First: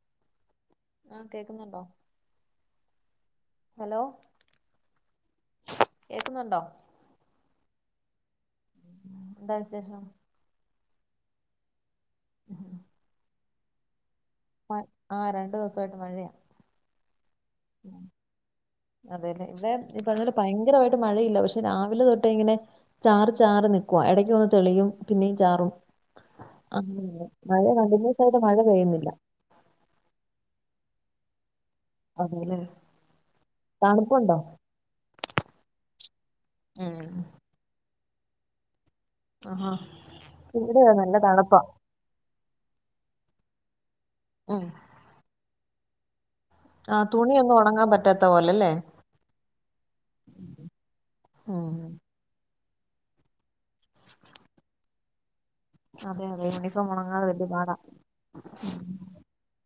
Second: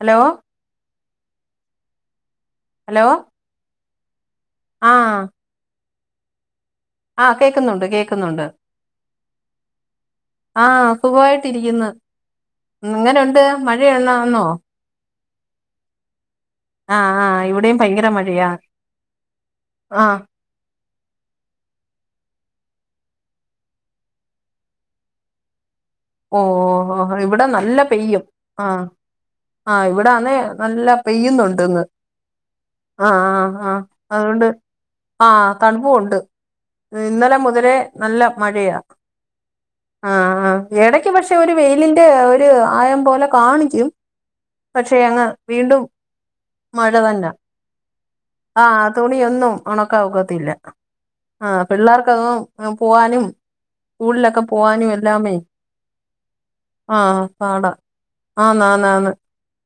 Hello ആഹ് കേക്കുന്നുണ്ടോ? Hello? Hello? ആഹ കേക്കുന്നുണ്ടോ? ആഹ കേക്കുന്നുണ്ട് കേക്കുന്നുണ്ട്. എന്താ വിശേഷം. ആഹ സുഖമായിട്ടിരിക്കുന്ന്. എങ്ങനെ ഒണ്ട് മഴയന്നാന്നോ? ആഹ് രണ്ടു ദിവസമായിട്ട് മഴയാ ആഹ ആഹ അതേല്ലേ ഇവിടെ ആഹ് [unintelligible] ഭയങ്കരമായി ട്ട് മഴയില്ല പക്ഷെ രാവിലെ തൊട്ടേ ഇങ്ങനെ ചാറി ചാറി നിക്കുവാ ഇടയ്ക്ക് ഒന്ന് തെളിയും പിന്നെയും ചാറും ഓ ഓ ഓ അങ്ങനെ തന്നെ. ഇവിടെ മഴ നല്ല കണ്ടിന്യൂസ് പെയ്യും ആയിട്ട് മഴ ആഹ് പെയ്യുന്നില്ല ആ ഇവിടാന്നേ നല്ല പെയ്യുന്നുണ്ടിന്ന്. അതെയല്ലെ? ആ ആ ആ അതുകൊണ്ട് ആ തണുപ്പു. ഒണ്ട്. ഉം ഇന്നലെ മുതലേ നല്ല മഴയാ. ആഹാ ഇവിടെയോ എടയ്ക്ക് നല്ല പക്ഷെ ഒരു തണുപ്പാ വെയിലിന്റെ ഒരു ആയം പോലെ കാണിക്കും പക്ഷെ അങ്ങ് വീണ്ടും ആ തുണിയൊന്നും ഒണങ്ങാൻ പറ്റ് ആ തുണിയൊന്നും ഒണക്കാ ഒക്കത്തില്ല ആ ഉം പിള്ളേർക്കതും പോവാനും സ്കൂളിലൊക്കെ പോവാനും എല്ലാമേ അതെ അതെ യൂണിഫോം ആ ഉണങ്ങാതെ വലിയ പാടാ, ആന്നാന്നാന്ന്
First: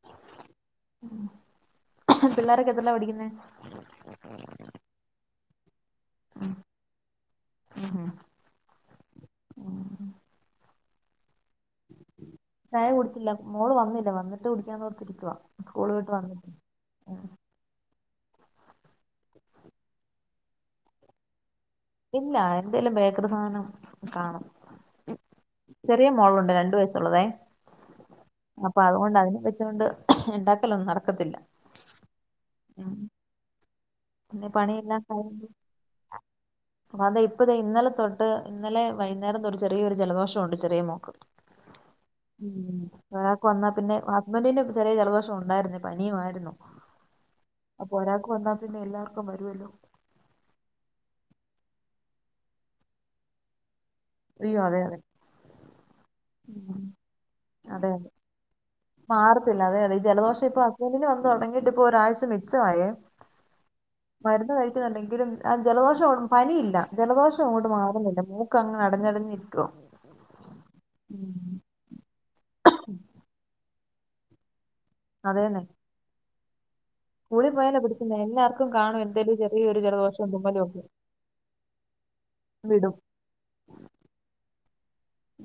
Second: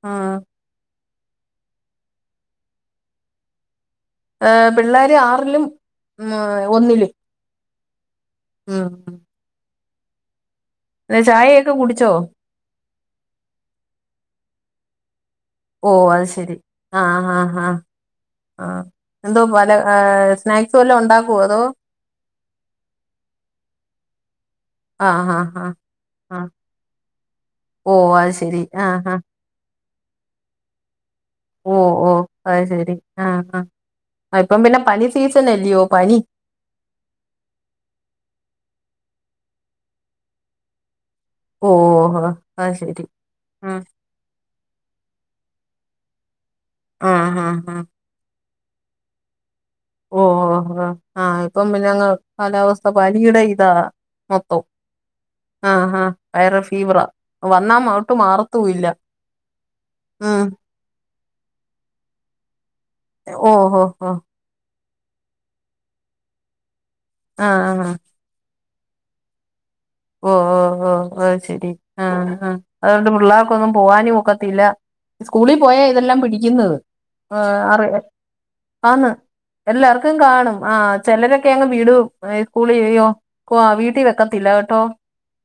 ആ പിള്ളാരക്കെത്രേലാ പഠിക്കുന്നെ? ഏ പിള്ളേര് ആറിലും ഒന്നിലും. ഉം ഉം ഉം ത് ചായേ ചായ കുടിച്ചില്ല, മോള് വന്നില്ല, വന്നിട്ട് കുടിക്കാന്നോർത്തിരിക്കുവാ ഓ സ്കൂള് വിട്ട് അത് വന്നിട്ട് ശെരി ആ ഉം. ആ ആ ആ എന്തോ പല ആ സ്നാക്സു വല്ലോം ഉണ്ടാക്കുവോ അതോ? ഇല്ല, എന്തേലും ബേക്കറി സാധനം കാണും. ആഹ് ആഹ് ആഹ് ചെറിയ ആഹ് മോളുണ്ട് രണ്ടു വയസുള്ളതേ ഓ അത് ശരി അപ്പൊ ആഹ് അതുകൊണ്ട് ആഹ് അതിനേം വെച്ചൊണ്ട് ഇണ്ടാക്കലൊന്നും നടക്ക ഓ ഓ അത് ശരി ആ ആ പിന്നെ പണിയെല്ലാം കഴിഞ്ഞോ? പനി അപ്പൊ ഇപ്പദേ ഇന്നലെ തൊട്ട് ഇന്നലെ വൈന്നേരം തൊട്ടു ചെറിയൊരു ജലദോഷം ഉണ്ട് ചെറിയ മോക്ക്. ഓ ഓ, അത് ഉം ശരി മഴൊക്കെ വന്നാ ഉം പിന്നെ ഹസ്ബൻഡിന് ചെറിയ ജലദോഷം ഉണ്ടായിരുന്നു, പനിയുമായിരുന്നു, ആഹ് ആഹ് ആഹ് അപ്പൊ ഒരാൾക്ക് വന്നാ പിന്നെ എല്ലാർക്കും വരുവല്ലോ. ഓ ഓ ഓ ആ ഇപ്പം പിന്നങ്ങു കാലാവസ്ഥ പനിയ്ടെ ഇതാ. അയ്യോ മൊത്തം, അതെ അതെ ആ ആ വൈറൽ ഉം ഫീവറാ വന്നാ അതെ അതെ ഒട്ട് മാറത്തുവില്ല. മാറത്തില്ല അതെ അതെ ഈ ജലദോഷം ഇപ്പൊ ഹസ്ബൻഡിനു വന്ന് തുടങ്ങിട്ട് ഇപ്പോ ഒരാഴ്ച മിച്ചവായെ. ഓ ഓ ണ്ടെങ്കിലും ജലദോഷം ഒള്ളു പനിയില്ല ജലദോഷം ആഹ് അങ്ങോട്ട് ആഹ് മാറുന്നില്ല മൂ. ക്കങ്ങ് അടഞ്ഞടഞ്ഞിരിക്കുവാ. ഓ ഓ ഓ ഓ ശെരി ആ അതുകൊണ്ട് പിള്ളേർക്കൊന്നും പോവാനും ഒക്കത്തില്ല. സ്കൂളിൽ അതേന്നെ പോയാ ഇതെല്ലാം പിടിക്കുന്നത്. ആ സ്കൂളിൽ പോയാലേ അറിയാം, പിടിക്കുന്നത് എല്ലാവർക്കും കാണും ആന്ന്, എന്തേലും ചെറിയൊരു എല്ലാർക്കും ജലദോഷവും കാണും, തുമ്മലും ആ ഒക്കെ ചെലരൊക്കെ അങ്ങ് വിടും സ്കൂളി വിടും ഏയ്യോ വീട്ടി വെക്കത്തില്ല. കേട്ടോ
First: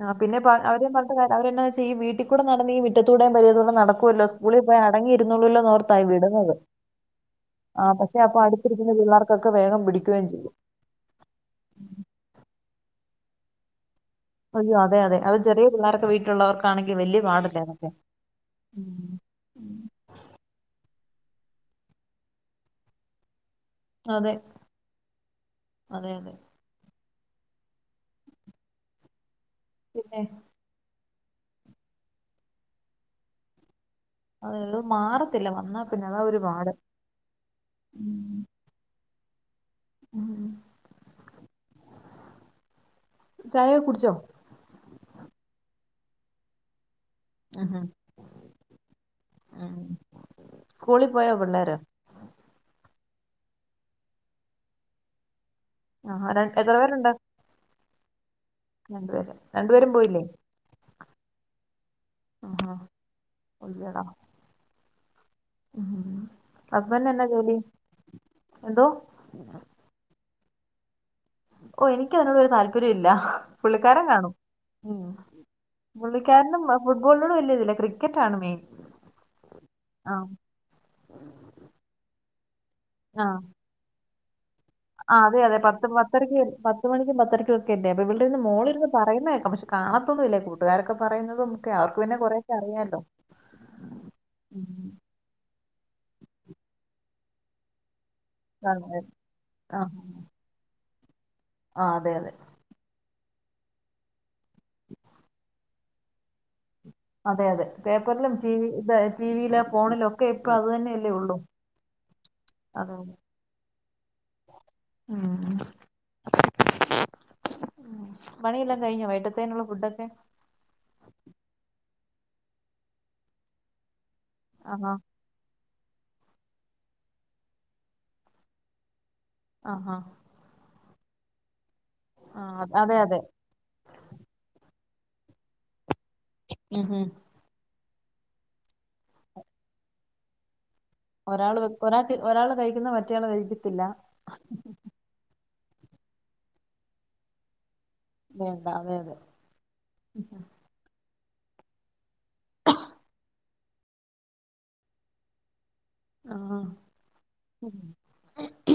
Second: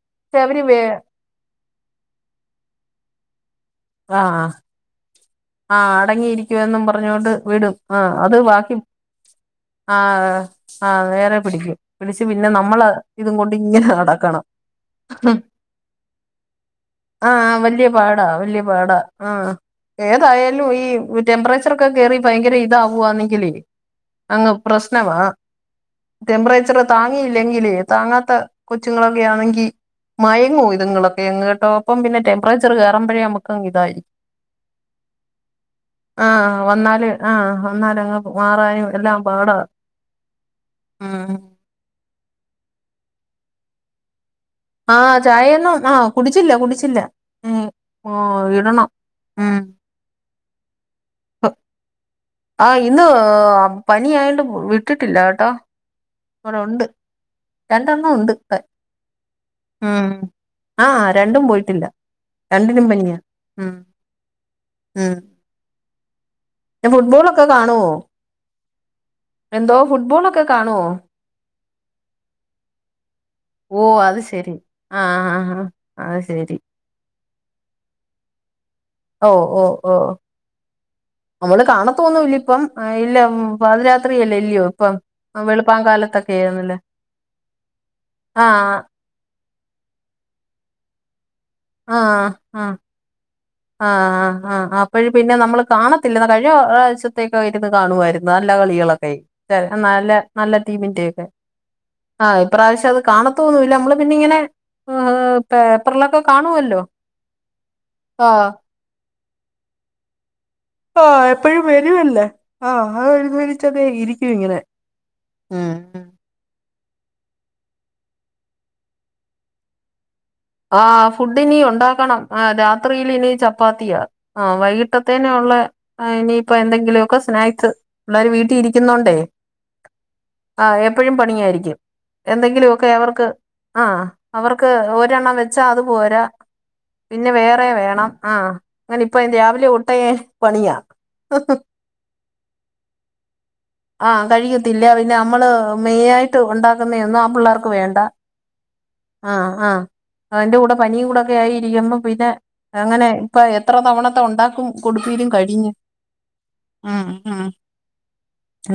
ആ പക്ഷെ പിന്നെ പ അവര് വേ അവരേം പറഞ്ഞിട്ട് കാര്യല്ല അവരെന്നാന്ന് വെച്ചാ ഈ വീട്ടിക്കുടെ നടന്നീ മിറ്റത്തൂടേം പര്യത്തൂടേം നടക്കുമല്ലോ ആഹ് സ്കൂളി പോയ് അടങ്ങിരി ആ രുന്നോളുവല്ലോന്നോർത്താ ഈ വിടുന്നത്. അടങ്ങിയിരിക്കുവെന്നും പറഞ്ഞോണ്ട് വിടും ആ പക്ഷെ അത് അപ്പൊ ബാക്കി അടുത്തിരിക്കുന്ന പിള്ളേർക്കൊക്കെ വേഗം ആ പിടിക്കുവേം ആ നേരെ പിടിക്കും പിടിച്ച് പിന്നെ നമ്മൾ ഇതും കൊണ്ട് ഇങ്ങനെ നടക്ക ക്കണം. അയ്യോ അതെ അതെ അത് ചെറിയ പിള്ളേർക്ക് വീട്ടിലുള്ളവർക്കാണെങ്കിൽ വലിയ ആ പാടല്ലേ അതൊക്കെ വല്ല്യ പാടാ വല്ല്യ ഉം പാടാ. ആ ഉം. ഏതായാലും ഈ ടെംമ്പറേച്ചറൊക്കെ കേറി ഭയങ്കര ഇതാവുവാന്നെങ്കിലേ അതെ അങ്ങ് പ്രശ്നവാ, അതെ അതെ ടെമ്പറേച്ചർ എ താങ്ങിയില്ലെങ്കിലേ, താങ്ങാത്ത കൊച്ചുങ്ങളൊക്കെ ആണെങ്കിൽ, പിന്നെ മയങ്ങും ഇതുങ്ങള് ന്നിട്ടോപ്പം പിന്നെ ടെമ്പറേച്ചർ കേറുമ്പഴേ നമുക്കങ്ങിതായി അതെ അത് മാറത്തില്ല വന്നാ പിന്നെ അതാ ആ ഒരു പാട് വന്നാല് ആ വന്നാല് അങ്ങ് ഉം മാറാനും എല്ലാം പാടാ. ഉം ആ ചായ കുടിച്ചോ? ആ ചായയൊന്നും അ കുടിച്ചില്ല കുടിച്ചില്ല ഉ ഉം ഉം ഓ ഇടണം ഉം സ്കൂളിൽ പോയോ പിള്ളേര് ആ ഇന്ന് പനിയായണ്ട് വിട്ടിട്ടില്ല കേട്ടോ ആരണ്ടഎത്ര പേരുണ്ട്? രണ്ടൊണം [unintelligible] ഉണ്ട് രണ്ടുപേര് ഉ രണ്ടുപേരും പോയില്ലേ ആ രണ്ടും പോയിട്ടില്ല ആഹാ രണ്ടിനുംപനിയാ ഉ ഉം പിന്നെ ഹസ്ബൻറ് എന്നാ ഫുട്ബോളൊക്കെ ജോലി കാണുവോ എന്തോ? ഒക്കെ കാണോ ഓ എനിക്ക്തിനോ ഒരു താല്പര്യം ഇല്ല ഓ പുള്ളിക്കാരൻ അത് കാണും ശെരി ഉം ആഹ് ആഹ് അത് ശെരി പുള്ളിക്കാരനും അത് ഫുട്‌ബോൾ തിനോട് വല്യതില്ലാ ക്രിക്കറ്റ് ആണ് മെയിൻ ഓ ഓ ഓ ആ നമ്മള് കാണത്തോന്നില്ല ഇപ്പം ആ ഇല്ല പതിരാത്രിയല്ലേ ഇല്ല്യയോ അ അതെ അതെ പത്ത് പത്തരക് പത്ത് മണിക്കും പത്തരക്കും ഒക്കെ അല്ലേ അപ്പൊ ഇവിടെ ഇരുന്ന് ആഹ് മോളിരുന്ന് പറയുന്നതേക്കാം പക്ഷെ കാണത്തതും ഇല്ലേ കൂട്ടുകാരൊക്കെ പറയുന്നതും ഒക്കെ അവർക്ക് പിന്നെ കൊറേക്കെ അറിയാല്ലോ ആആ അ അപ്പയ് പിന്നെ നമ്മള് കാണത്തില്ല എന്ന കഴിഞ്ഞഴ്ച തെക്കഇരുന്നു കാണുആയിരുന്നു നല്ല കാണും. കളികളൊക്കെ ആ നല്ല നല്ല ടീമിന്റക്കെ ആ, അതെ അ അതെ ഇപ്രാവശ്യം അത് കാണത്തോന്നുംല്ല നമ്മള് പിന്നെ ഇങ്ങനെ ഏ പേപ്പറിലൊക്കെ കാണുവല്ലോ അതെ അതെ പേപ്പറിലും ആഹ് ടി ഇ ടി വിയില ഫോണില് ഒക്കെ അത് ആ തന്നെയല്ലേ ഉള്ളൂ എപ്പോഴും വരുല്ലേ ആ അതെ അത് അതെ വന്ന് വരിച്ചതെ ഇരിക്കും ഇങ്ങനെ ഹ് മ് [unintelligible] ഉ പണിയെല്ലാം കഴിഞ്ഞൊ വൈട്ടത്തേന്നുള്ള ഫുഡൊക്കെ ആ ഫുഡിനി ഉണ്ടാക്കണം അ രാത്രിയിൽ ഇനി ചപ്പാത്തിയാ ആ ആഹാ വൈകിട്ടത്തേനെയുള്ളെ അ ഇനിയിപ്പോഎന്തെങ്കിലുമൊക്കെ സ്നേക്സ് പിള്ളേർ വീട്ടിൽഇരിക്കുന്നുണ്ടെ അ ഹാ അ ഏപ്പോഴും പണിയായിരിക്കും എന്തെങ്കിലുമൊക്കെ അതെ അതെ അവർക്ക് ആ അവർക്ക് രെണ്ണം വെച്ചാ അത് പോരാ ഉം ഉം. പിന്നെ വേറെ വേണം ആ അങ്ങനെ ഇപ്പ രാവിലെ ഉട്ടയെ പണിയാ ഒരാൾ വെ ഒരാൾക്ക് ഒരാൾ കഴിക്കുന്ന മറ്റയാൾ കഴിക്കത്തില്ല ആഹ് കഴിക്കത്തില്ല പിന്നെ നമ്മള് മെയിനായിട്ട് ഉണ്ടാക്കുന്നെ ആ പിള്ളേർക്ക് വേണ്ട വേണ്ട അതെ അതെ ആ ആ അവന്റെ കൂടെ പ നീ കൂടക്കായിരിക്കുമ്പ പിന്നെ അങ്ങനെ ഇപ്പ എത്ര തവണത്തെ ഉണ്ടാക്കും കൊടുപിലും കഴിഞ്ഞ് ആഹാ. മ് മ് ഉം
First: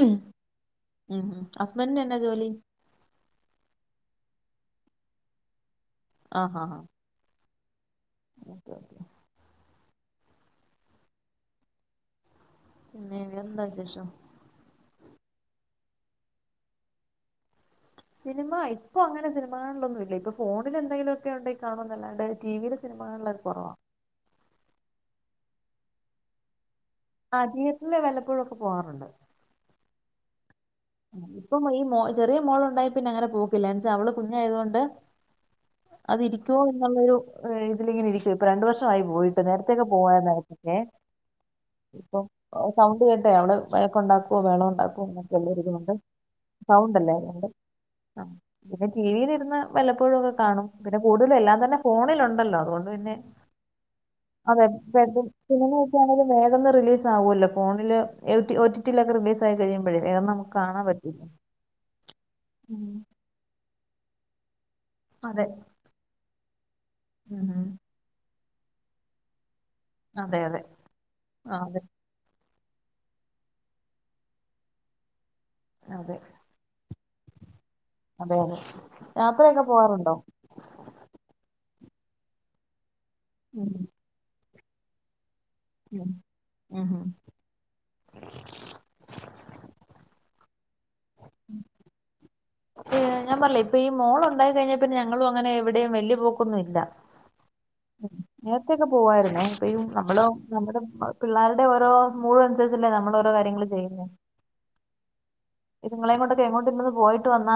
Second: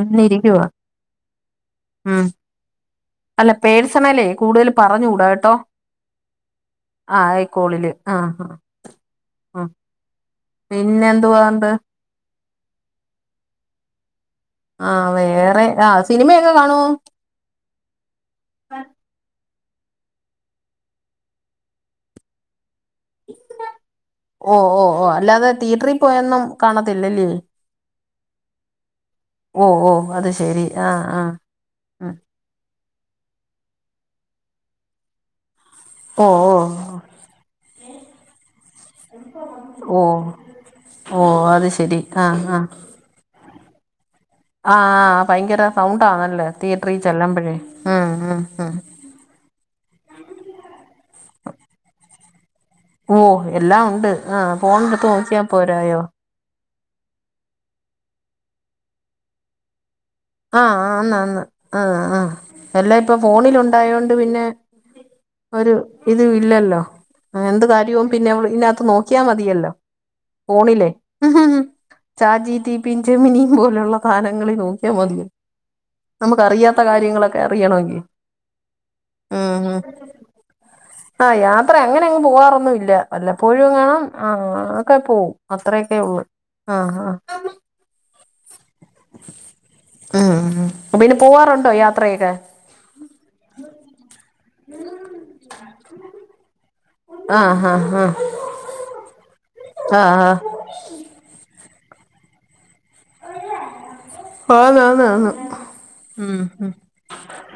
ഒന്ന് ഇരിക്കുവാ ഉം ഹസ്ബൻഡിന് എന്നാ ഉം ജോലി അല്ല പേഴ്സണേലേ കൂടുതൽ പറഞ്ഞുകൂടാ കേട്ടോ അ ഹ ഹ സ്കൂളില് അ അ പിന്നെന്തോണ്ട് പിന്നെന്താശേഷം ആ വേറെ ആ സിനിമയൊക്കെ കാണുവോ? സിനിമ ഇപ്പൊ അങ്ങനെ സിനിമപ്പെങ്ങനെ സിനിമ കാണിലൊന്നുമല്ല ഇപ്പൊ ഫോണിൽ എന്തെങ്കിലുമൊക്കെ ഉണ്ടെ കാണോന്നല്ലാണ്ട് ടിവിൽ ഓ ഓ ഓ അല്ലാതെ തീയറ്ററിൽ പോയന്നും അ ടിയെറ്ററില് വല്ലപ്പോഴൊക്കെ പോകാറുണ്ട് ഓ ഓ അത് ശെരി ആഹ് ആഹ് ഇപ്പം ഈ മോ ഉം ചെറിയ മോളുണ്ടായ പിന്നെ അങ്ങനെ പോക്കില്ല എന്താച്ചാ അവള് കുഞ്ഞായതൊണ്ട് അത് ഓ ഇരിക്കുവോ ഓ എന്നുള്ളൊരു ഇതിലെങ്ങെനേ ഇരിക്കുവ ഇപ്പൊ രണ്ട് വർഷം [unintelligible] ആയി പോയിട്ട് നേരത്തൊക്കെ ഓ പോവരുന്നെ ഓ അത് ശെരി ഇപ്പൊ ആഹ് സൗണ്ട് കേട്ടെ അവള് വഴക്ക് ഉണ്ടാക്ക ആ ആ ഭയങ്കര സൗണ്ട് [unintelligible] സൗണ്ട് തിയേറ്ററിൽ അല്ലേ അതുകൊണ്ട് ചെല്ലുമ്പഴെ മം ആ. മം മം പിന്നെ ടിവിയിലിരുന്ന് വല്ലപ്പോഴും ഒക്കെ കാണും പിന്നെ കൂടുതല് എല്ലാം തന്നെ ഫോണിലുണ്ടല്ലോ അതുകൊണ്ട് പിന്നെ ഓ എല്ലാം ഉണ്ട് ആഹ് അതെ ഫോണെടുത്ത് പ്രേത നോക്കിയാ സിനിമ ഒക്കെ പോരായോ ആണെലും വേഗ‌ റിലീസ് ആവൂലോ ഫോണില് ഓ ടി ടി ലൊക്കെ റിലീസ് ആയി കഴിയുമ്പഴെ ആ ആന്ന്‌ ആന്ന് ആ ആ ഉം, എല്ലാ ഇപ്പോ ഫോണിൽ ഉണ്ടായോണ്ട് പിന്നെ അതെ ഒരു ഇതും ഇല്ലല്ലോ ഉം എന്ത് കാര്യവും പിന്നെ ഇതിനകത്ത് നോക്കിയാൽ മതിയല്ലോ അതെ അതെ ഫോണിലെ ഹ് ആ, ഹ് അതെ ചാറ്റ് ജി പി റ്റി ജെമിനിയും പോലെയുള്ള സാധനങ്ങളിൽ നോക്കിയാൽ മതിയല്ലോ അതെ നമുക്ക് അറിയാത്ത കാര്യങ്ങളൊക്കെ അറിയണമെങ്കിൽ അതെ അതെ ആ യാത്രയൊക്കെ ഹ് പോവാറുണ്ടോ ആ യാ യാത്ര അങ്ങനെ അങ്ങ് പോവാറൊന്നുമില്ല വല്ലപ്പോഴും എ ഉം, ങ്ങാണം ഒക്കെ പോവും അത്രയെക്കെ ഉം. ഉള്ളൂ ആ ഉം ഉം. ആ അ ആ അപ്പോ പിന്നെ പോവാറുണ്ടോ യാത്രയെക്കെ ഞാൻ പറഞ്ഞില്ലേ ഇപ്പോ ഈ മോള് ഉണ്ടായി കഴിഞ്ഞാ പിന്നെ ഞങ്ങളും അങ്ങനെ എവിടെയും വലിയ പോക്കൊന്നുമില്ല ആഹ് ആഹ് ആഹ് നേരത്തെക്കെ പോവായിരുന്നേ ഇപ്പം ഈ നമ്മളും ആഹ് നമ്മുടെ മക്ക പിള്ളാരു രുടെ ഓരോ മൂട് അനുസരിച്ചല്ലേ നമ്മൾ ഓരോ കാര്യങ്ങള് ചെയ്യുന്നേ ആന്ന് ആന്ന് ആന്ന് ഉം ഇതുങ്ങളെകൊണ്ടൊക്കെ ഉം എങ്ങോട്ടെങ്കിലും പോയിട്ട് വന്നാ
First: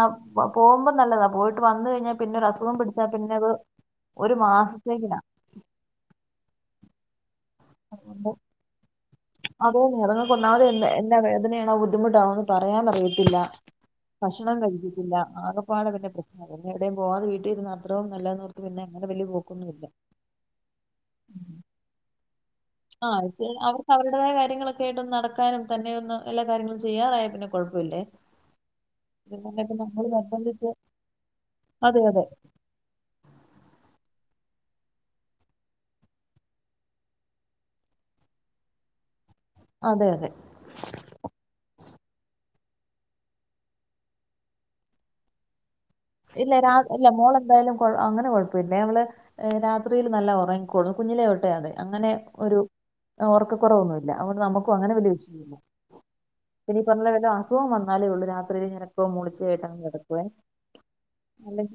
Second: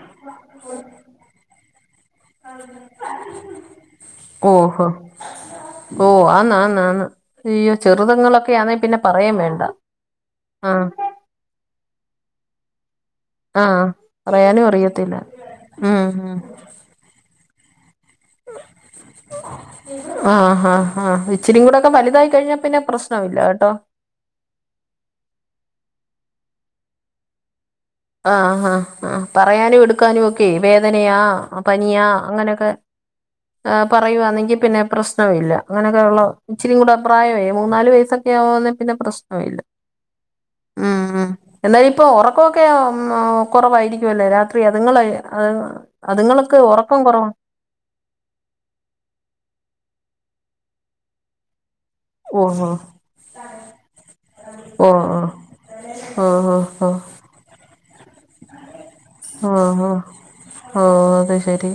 പോകുമ്പോൾ നല്ലതാ പോയിട്ട് വന്ന്‌ കഴിഞ്ഞ പിന്നെ ഒരസുഖം പിടിച്ചാ പിന്നെ അത് ഒരു ഓഹോ മാസത്തേക്കിനാ ഓ ആന്ന്‌ ആന്ന്‌ ആന്ന്‌ വേണ്ട അതെ അതെന്നെ അതങ്ങൾക്ക് ഒന്നാമത് എ ആഹ് എന്നാ വേദനയാണോ ബുദ്ധിമുട്ടാണോന്ന്‌ പറയാൻ അറിയി ത്തില്ല ആഹ് ഭക്ഷണം പറയാനും കഴിക്കത്തില്ല അറിയത്തില്ല ആകപ്പാടെ ഉം പിന്നെ പ്രശ്നമാ പിന്നെ എവിടേയും പോവാതെ വീട്ടിലിരുന്നാ ആ ആ ആഹ് ഇച്ചിരി കൂടെക്കെ വലുതായി കഴിഞ്ഞ പിന്നെ ആ പ്രശ്നമില്ല കേട്ടോ അവർക്ക് അവരുടേതായ കാര്യങ്ങളൊക്കെ ആയിട്ടൊന്ന് നടക്കാനും തന്നെ ഒന്ന് എല്ലാ കാര്യങ്ങളും ചെയ്യാറായ പിന്നെ കുഴപ്പമില്ലേ ആ ആ ആ പിന്നെ പറയാനും നമ്മൾ എടുക്കാനും ഒക്കെ നിർബന്ധിച്ച് വേദനയാ അതെ പനിയാ അതെ അങ്ങനെയെക്കെ ആ പറയുവാന്നെങ്കിൽ പിന്നെ പ്രശ്നം ഇല്ല അങ്ങനെയൊക്കെയുള്ള ഇച്ചരി കൂടെ പ്രായമേ മൂന്നാല് വയസെ ക്കെ ആവുആന്നേ പിന്നെ പ്രശ്നം ഇല്ല അതെ അതെ ഉം ഉം എന്തായാലും ഇപ്പോ ഉറക്ക ക്കെ കൊറവായിരിക്കുവല്ലേ രാത്രി അതുങ്ങള് അ ഇല്ല രാ ഇല്ല മോളെന്തായാലും കൊ അങ്ങനെ കൊഴപ്പമില്ലേ അവള് രാത്രിയില് നല്ല ഉറങ്ങിക്കൊള്ളും കുഞ്ഞിലെതൊട്ടെ അതെ അങ്ങനെ ഒരു ഓഹ് ഒർക്കക്കൊ റവൊന്നുമില്ല അതുകൊണ്ട് നമുക്കും അങ്ങനെ ഓഹ് വലിയ ഓഹ് വിഷയമില്ല ഓഹ് ഓഹ് പിന്നെ ഓഹ് ഈ ഓഹ് പറഞ്ഞപോലെ വല്ല അസുഖം വന്നാലേ ഉള്ളൂ രാത്രിയില് ഞരക്കവും മൂളിച്ചയായിട്ടങ്ങ് കെടക്കുവേ ഓ അത് ശെരി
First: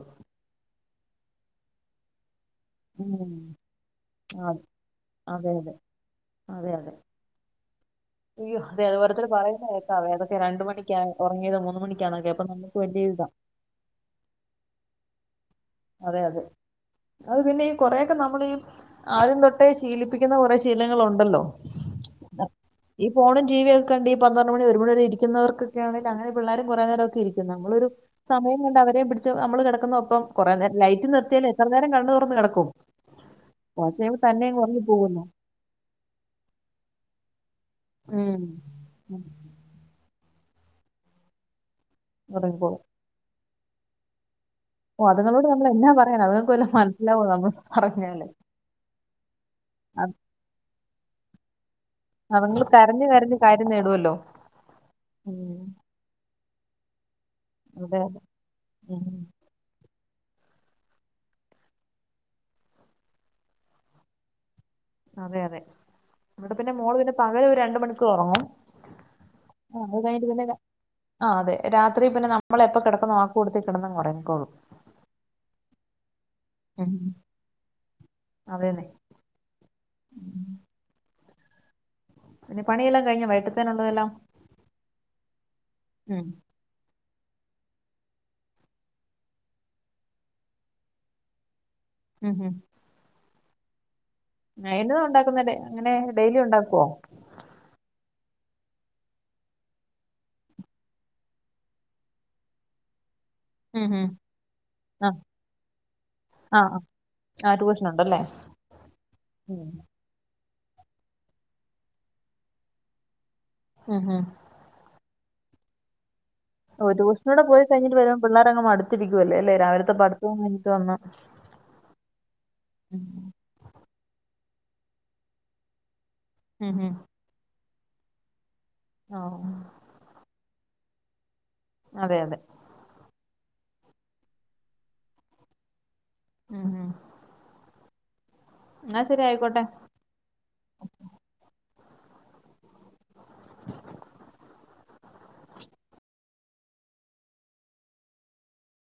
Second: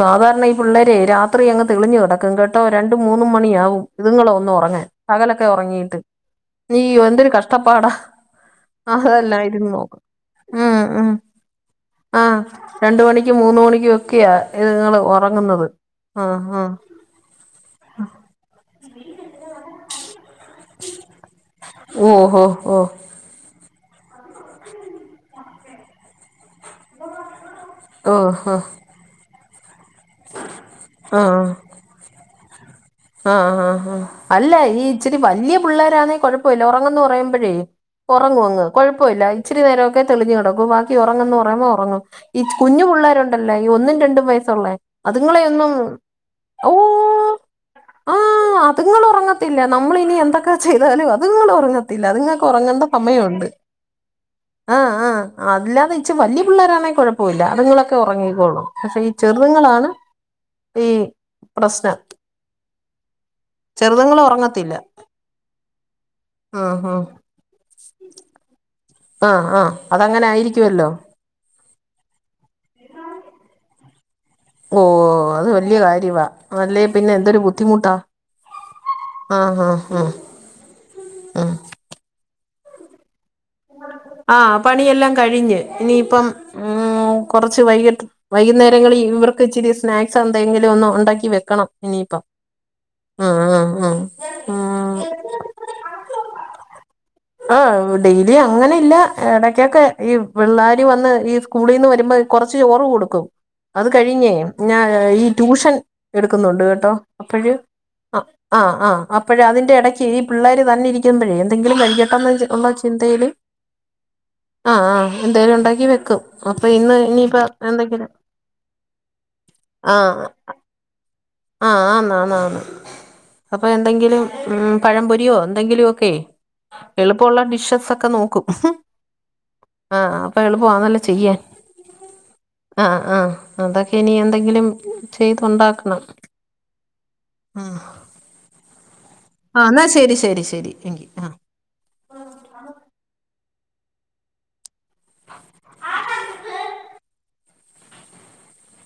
സാധാരണ ഈ പിള്ളേരെ രാത്രി അങ്ങ് തെളിഞ്ഞു കിടക്കും കെട്ടോ കെട്ടോ രണ്ടും മൂന്ന്‌ ഉം മണിയാവും ഇതുങ്ങള് ഒന്ന് അതെ ഉറങ്ങാൻ പ കലൊക്കെ അതെ അതെ ഉറങ്ങീട്ട് അതെ അതെ ഇയ്യോ എന്തൊരു കഷ്ട അയ്യോ അതെ അത് ഓരോരുത്തർ പറയുന്ന അതല്ലായിരുന്നു നോക്കും കേൾക്കാവേ അതൊക്കെ രണ്ടു ഉം മണിക്കാ ഉം ഉറങ്ങിയത് മൂന്ന് ആ മണിക്കാന്നൊക്കെ അപ്പൊ നമുക്ക് രണ്ട് വലിയ ഇതാ മണിക്കും മൂന്ന്‌ മണിക്കും ഒക്കെയാ ഇതുങ്ങള് ഉറങ്ങുന്നത് അതെ ആ അതെ ആഹാ അത് പിന്നെ ഈ കൊറെക്കെ നമ്മള് ഈ ആദ്യം തൊട്ടേ ശീലിപ്പിക്കുന്ന കുറെ ശീലങ്ങൾഉണ്ടല്ലോ ഓഹോ ഓ ടിവി ഒക്കെ കണ്ടി പന്ത്രണ്ട് മണി ഒരു മണി വരെ ഇരിക്കുന്നവർക്കൊക്കെ ആണെല് അങ്ങനെ പിള്ളാരും കൊറെ നേരമൊക്കെ ഇരിക്കും നമ്മളൊരു ഓഹ് സമയം ആഹ് കണ്ട് അവരെ പിടി ച്ച് നമ്മള് കിടക്കുന്നൊപ്പം കൊറേ നേരം ലൈറ്റ് നിർത്തിയൽ എത്ര നേരം കണ്ണ് തൊറന്ന് കെടക്കും ആ ആ ആ അല്ല അങ്ങ് ഈ ഉറങ്ങി പോകുമല്ലോ ഇച്ചിരി വലിയ പിള്ളാരാന്നേ കൊഴപ്പമില്ല ഉറങ്ങന്ന് പറയുമ്പഴേ ഉം ഉറങ്ങും അങ്ങ് ഉം കൊഴപ്പമില്ല ഇച്ചരി നേരം ഒക്കെ തെളിഞ്ഞുകിടക്കു ബാക്കി ഉറങ്ങന്ന്‌ പറയുമ്പോ ഉറങ്ങും ഈ ഉറങ്ങിക്കോളും. കുഞ്ഞു പിള്ളേരുണ്ടല്ലേ ഈ ഒന്നും രണ്ടും വയസ് ള്ളേ ഓ അതുങ്ങളോട് നമ്മൾ അതുങ്ങളെയൊന്നും എന്നാ പറയണം അതുങ്ങൾക്ക് ഓ വല്ലതും മനസ്സിലാവോ നമ്മൾ ആ പറഞ്ഞാല് അതുങ്ങള് ഒറങ്ങത്തില്ല നമ്മള് അത് ഇനി എന്തൊക്കെ ചെയ്താലും അതങ്ങള് ഒറങ്ങത്തി ല്ല അത്ങ്ങെക്ക് അതുങ്ങൾ ഒറങ്ങേണ്ട കരഞ്ഞു കരഞ്ഞു സമയൊണ്ട് കാര്യം നേടുമല്ലോ ആ ആ ഉം അല്ലാതെ ഇച്ച വല്യ പിള്ളേരാണേ കുഴപ്പമില്ല അതുങ്ങളൊക്കെ അതെ ഉറങ്ങിക്കോള്ളും പക്ഷെ ഉം ഈ ചെറുതുങ്ങളാണ് ഈ പ്രശ്നം ചെറുതുങ്ങൾ ഒറങ്ങത്തില്ല അതെ അതെ ഇവടെ പിന്നെ മോള് ആഹ് പിന്നെ പകല് ഒരു രണ്ട് മണിക്കൂർ ഒറങ്ങും ആഹ് ആഹ് അതങ്ങനെ ആയിരിക്കുവല്ലോ ആ അതെ രാത്രി പിന്നെ നമ്മള് എപ്പ കിടക്കുന്നോ ആ കൂട്ടത്തി കിടുന്നങ്ങുറങ്ങിക്കോളും അല്ലെ പിന്നെ എന്തൊരു ബുദ്ധിമുട്ടാ അതേന്നെ ആഹ് ഹ ഹ ആഹ് പിന്നെ പണിയെല്ലാം കഴിഞ്ഞോ വൈ ആഹ് പണിയെല്ലാം കഴിഞ്ഞ് ഉം ഇനിയിപ്പം ഉം കുറച്ച് വൈകിട്ട് വൈകുന്നേരങ്ങളിൽ ഇവർക്ക് ഇച്ചിരി സ്നാക്സ് എന്തെങ്കിലും ഒന്ന് ഒണ്ടാക്കി വെക്കണം ഉം ഉം ആഹ് ആഹ് ആഹ് നൈനു ഒണ്ടാക്കുന്ന അങ്ങനെ ഡെയ്ലി ഉണ്ടാക്കുവോ ഏയ് അങ്ങനെ ഇല്ല ഇടക്കൊക്കെ ഈ പിള്ളാര് വന്ന് ഈ സ്കൂളിന്ന് വരുമ്പോ കൊറച്ച് ചോറ് കൊടുക്കും അത് ഉം ഉം കഴിഞ്ഞേ ഞാൻ ആ ഈ ട്യൂഷൻ ആ എടുക്കുന്നുണ്ട് കേട്ടോ ആ ആ അപ്പഴ് ട്യൂഷൻ ആ ഉണ്ടല്ലേ ആ ആ അപ്പഴ് ഉം അതിന്റെ എടയ്ക്ക് ഈ പിള്ളേര് തന്നെ ഇരിക്കുമ്പഴേ എന്തെങ്കിലും കഴിക്കട്ടെന്ന് ഒ ള്ള ചിന്തയില് ഉം ഉം ആഹ് ആഹ് എന്തേലും ഒണ്ടാക്കി വെക്കും അപ്പൊ ഓ ഇന്ന് ട്യൂഷൻ ഇനിയിപ്പ കൂടെ പോയി കഴിഞ്ഞിട്ട് എന്തെങ്കിലും വരുമ്പോം പിള്ളേരങ്ങ് മടുത്തിരിക്കുവ അല്ലേ ല്ലേ രാവിലത്തെ പഠിത്തോം കഴിഞ്ഞിട്ട് വന്ന് ആ ആന്നാന്നന്ന് ഉം അപ്പൊ എന്തെങ്കിലും ഉം പഴംപൊരിയോ എന്തെങ്കിലു ഒക്കെ ഉം ഉം എളുപ്പമുള്ള ഡിഷസ് ഒക്കെ നോക്കും ഓ ആ അപ്പൊ എള പ്പോ ആന്നല്ലോ ചെയ്യാൻ അതെ അതെ ആഹ് ആഹ് അതൊക്കെ ഇനി എന്തെങ്കിലും ചെയ്തൊണ്ടാക്കണം ഉം ഉം ആഹ് എന്നാ ശരി ആയിക്കോട്ടെ ആഹ് എന്നാ ശരി ശരി ശരി എങ്കി ആഹ്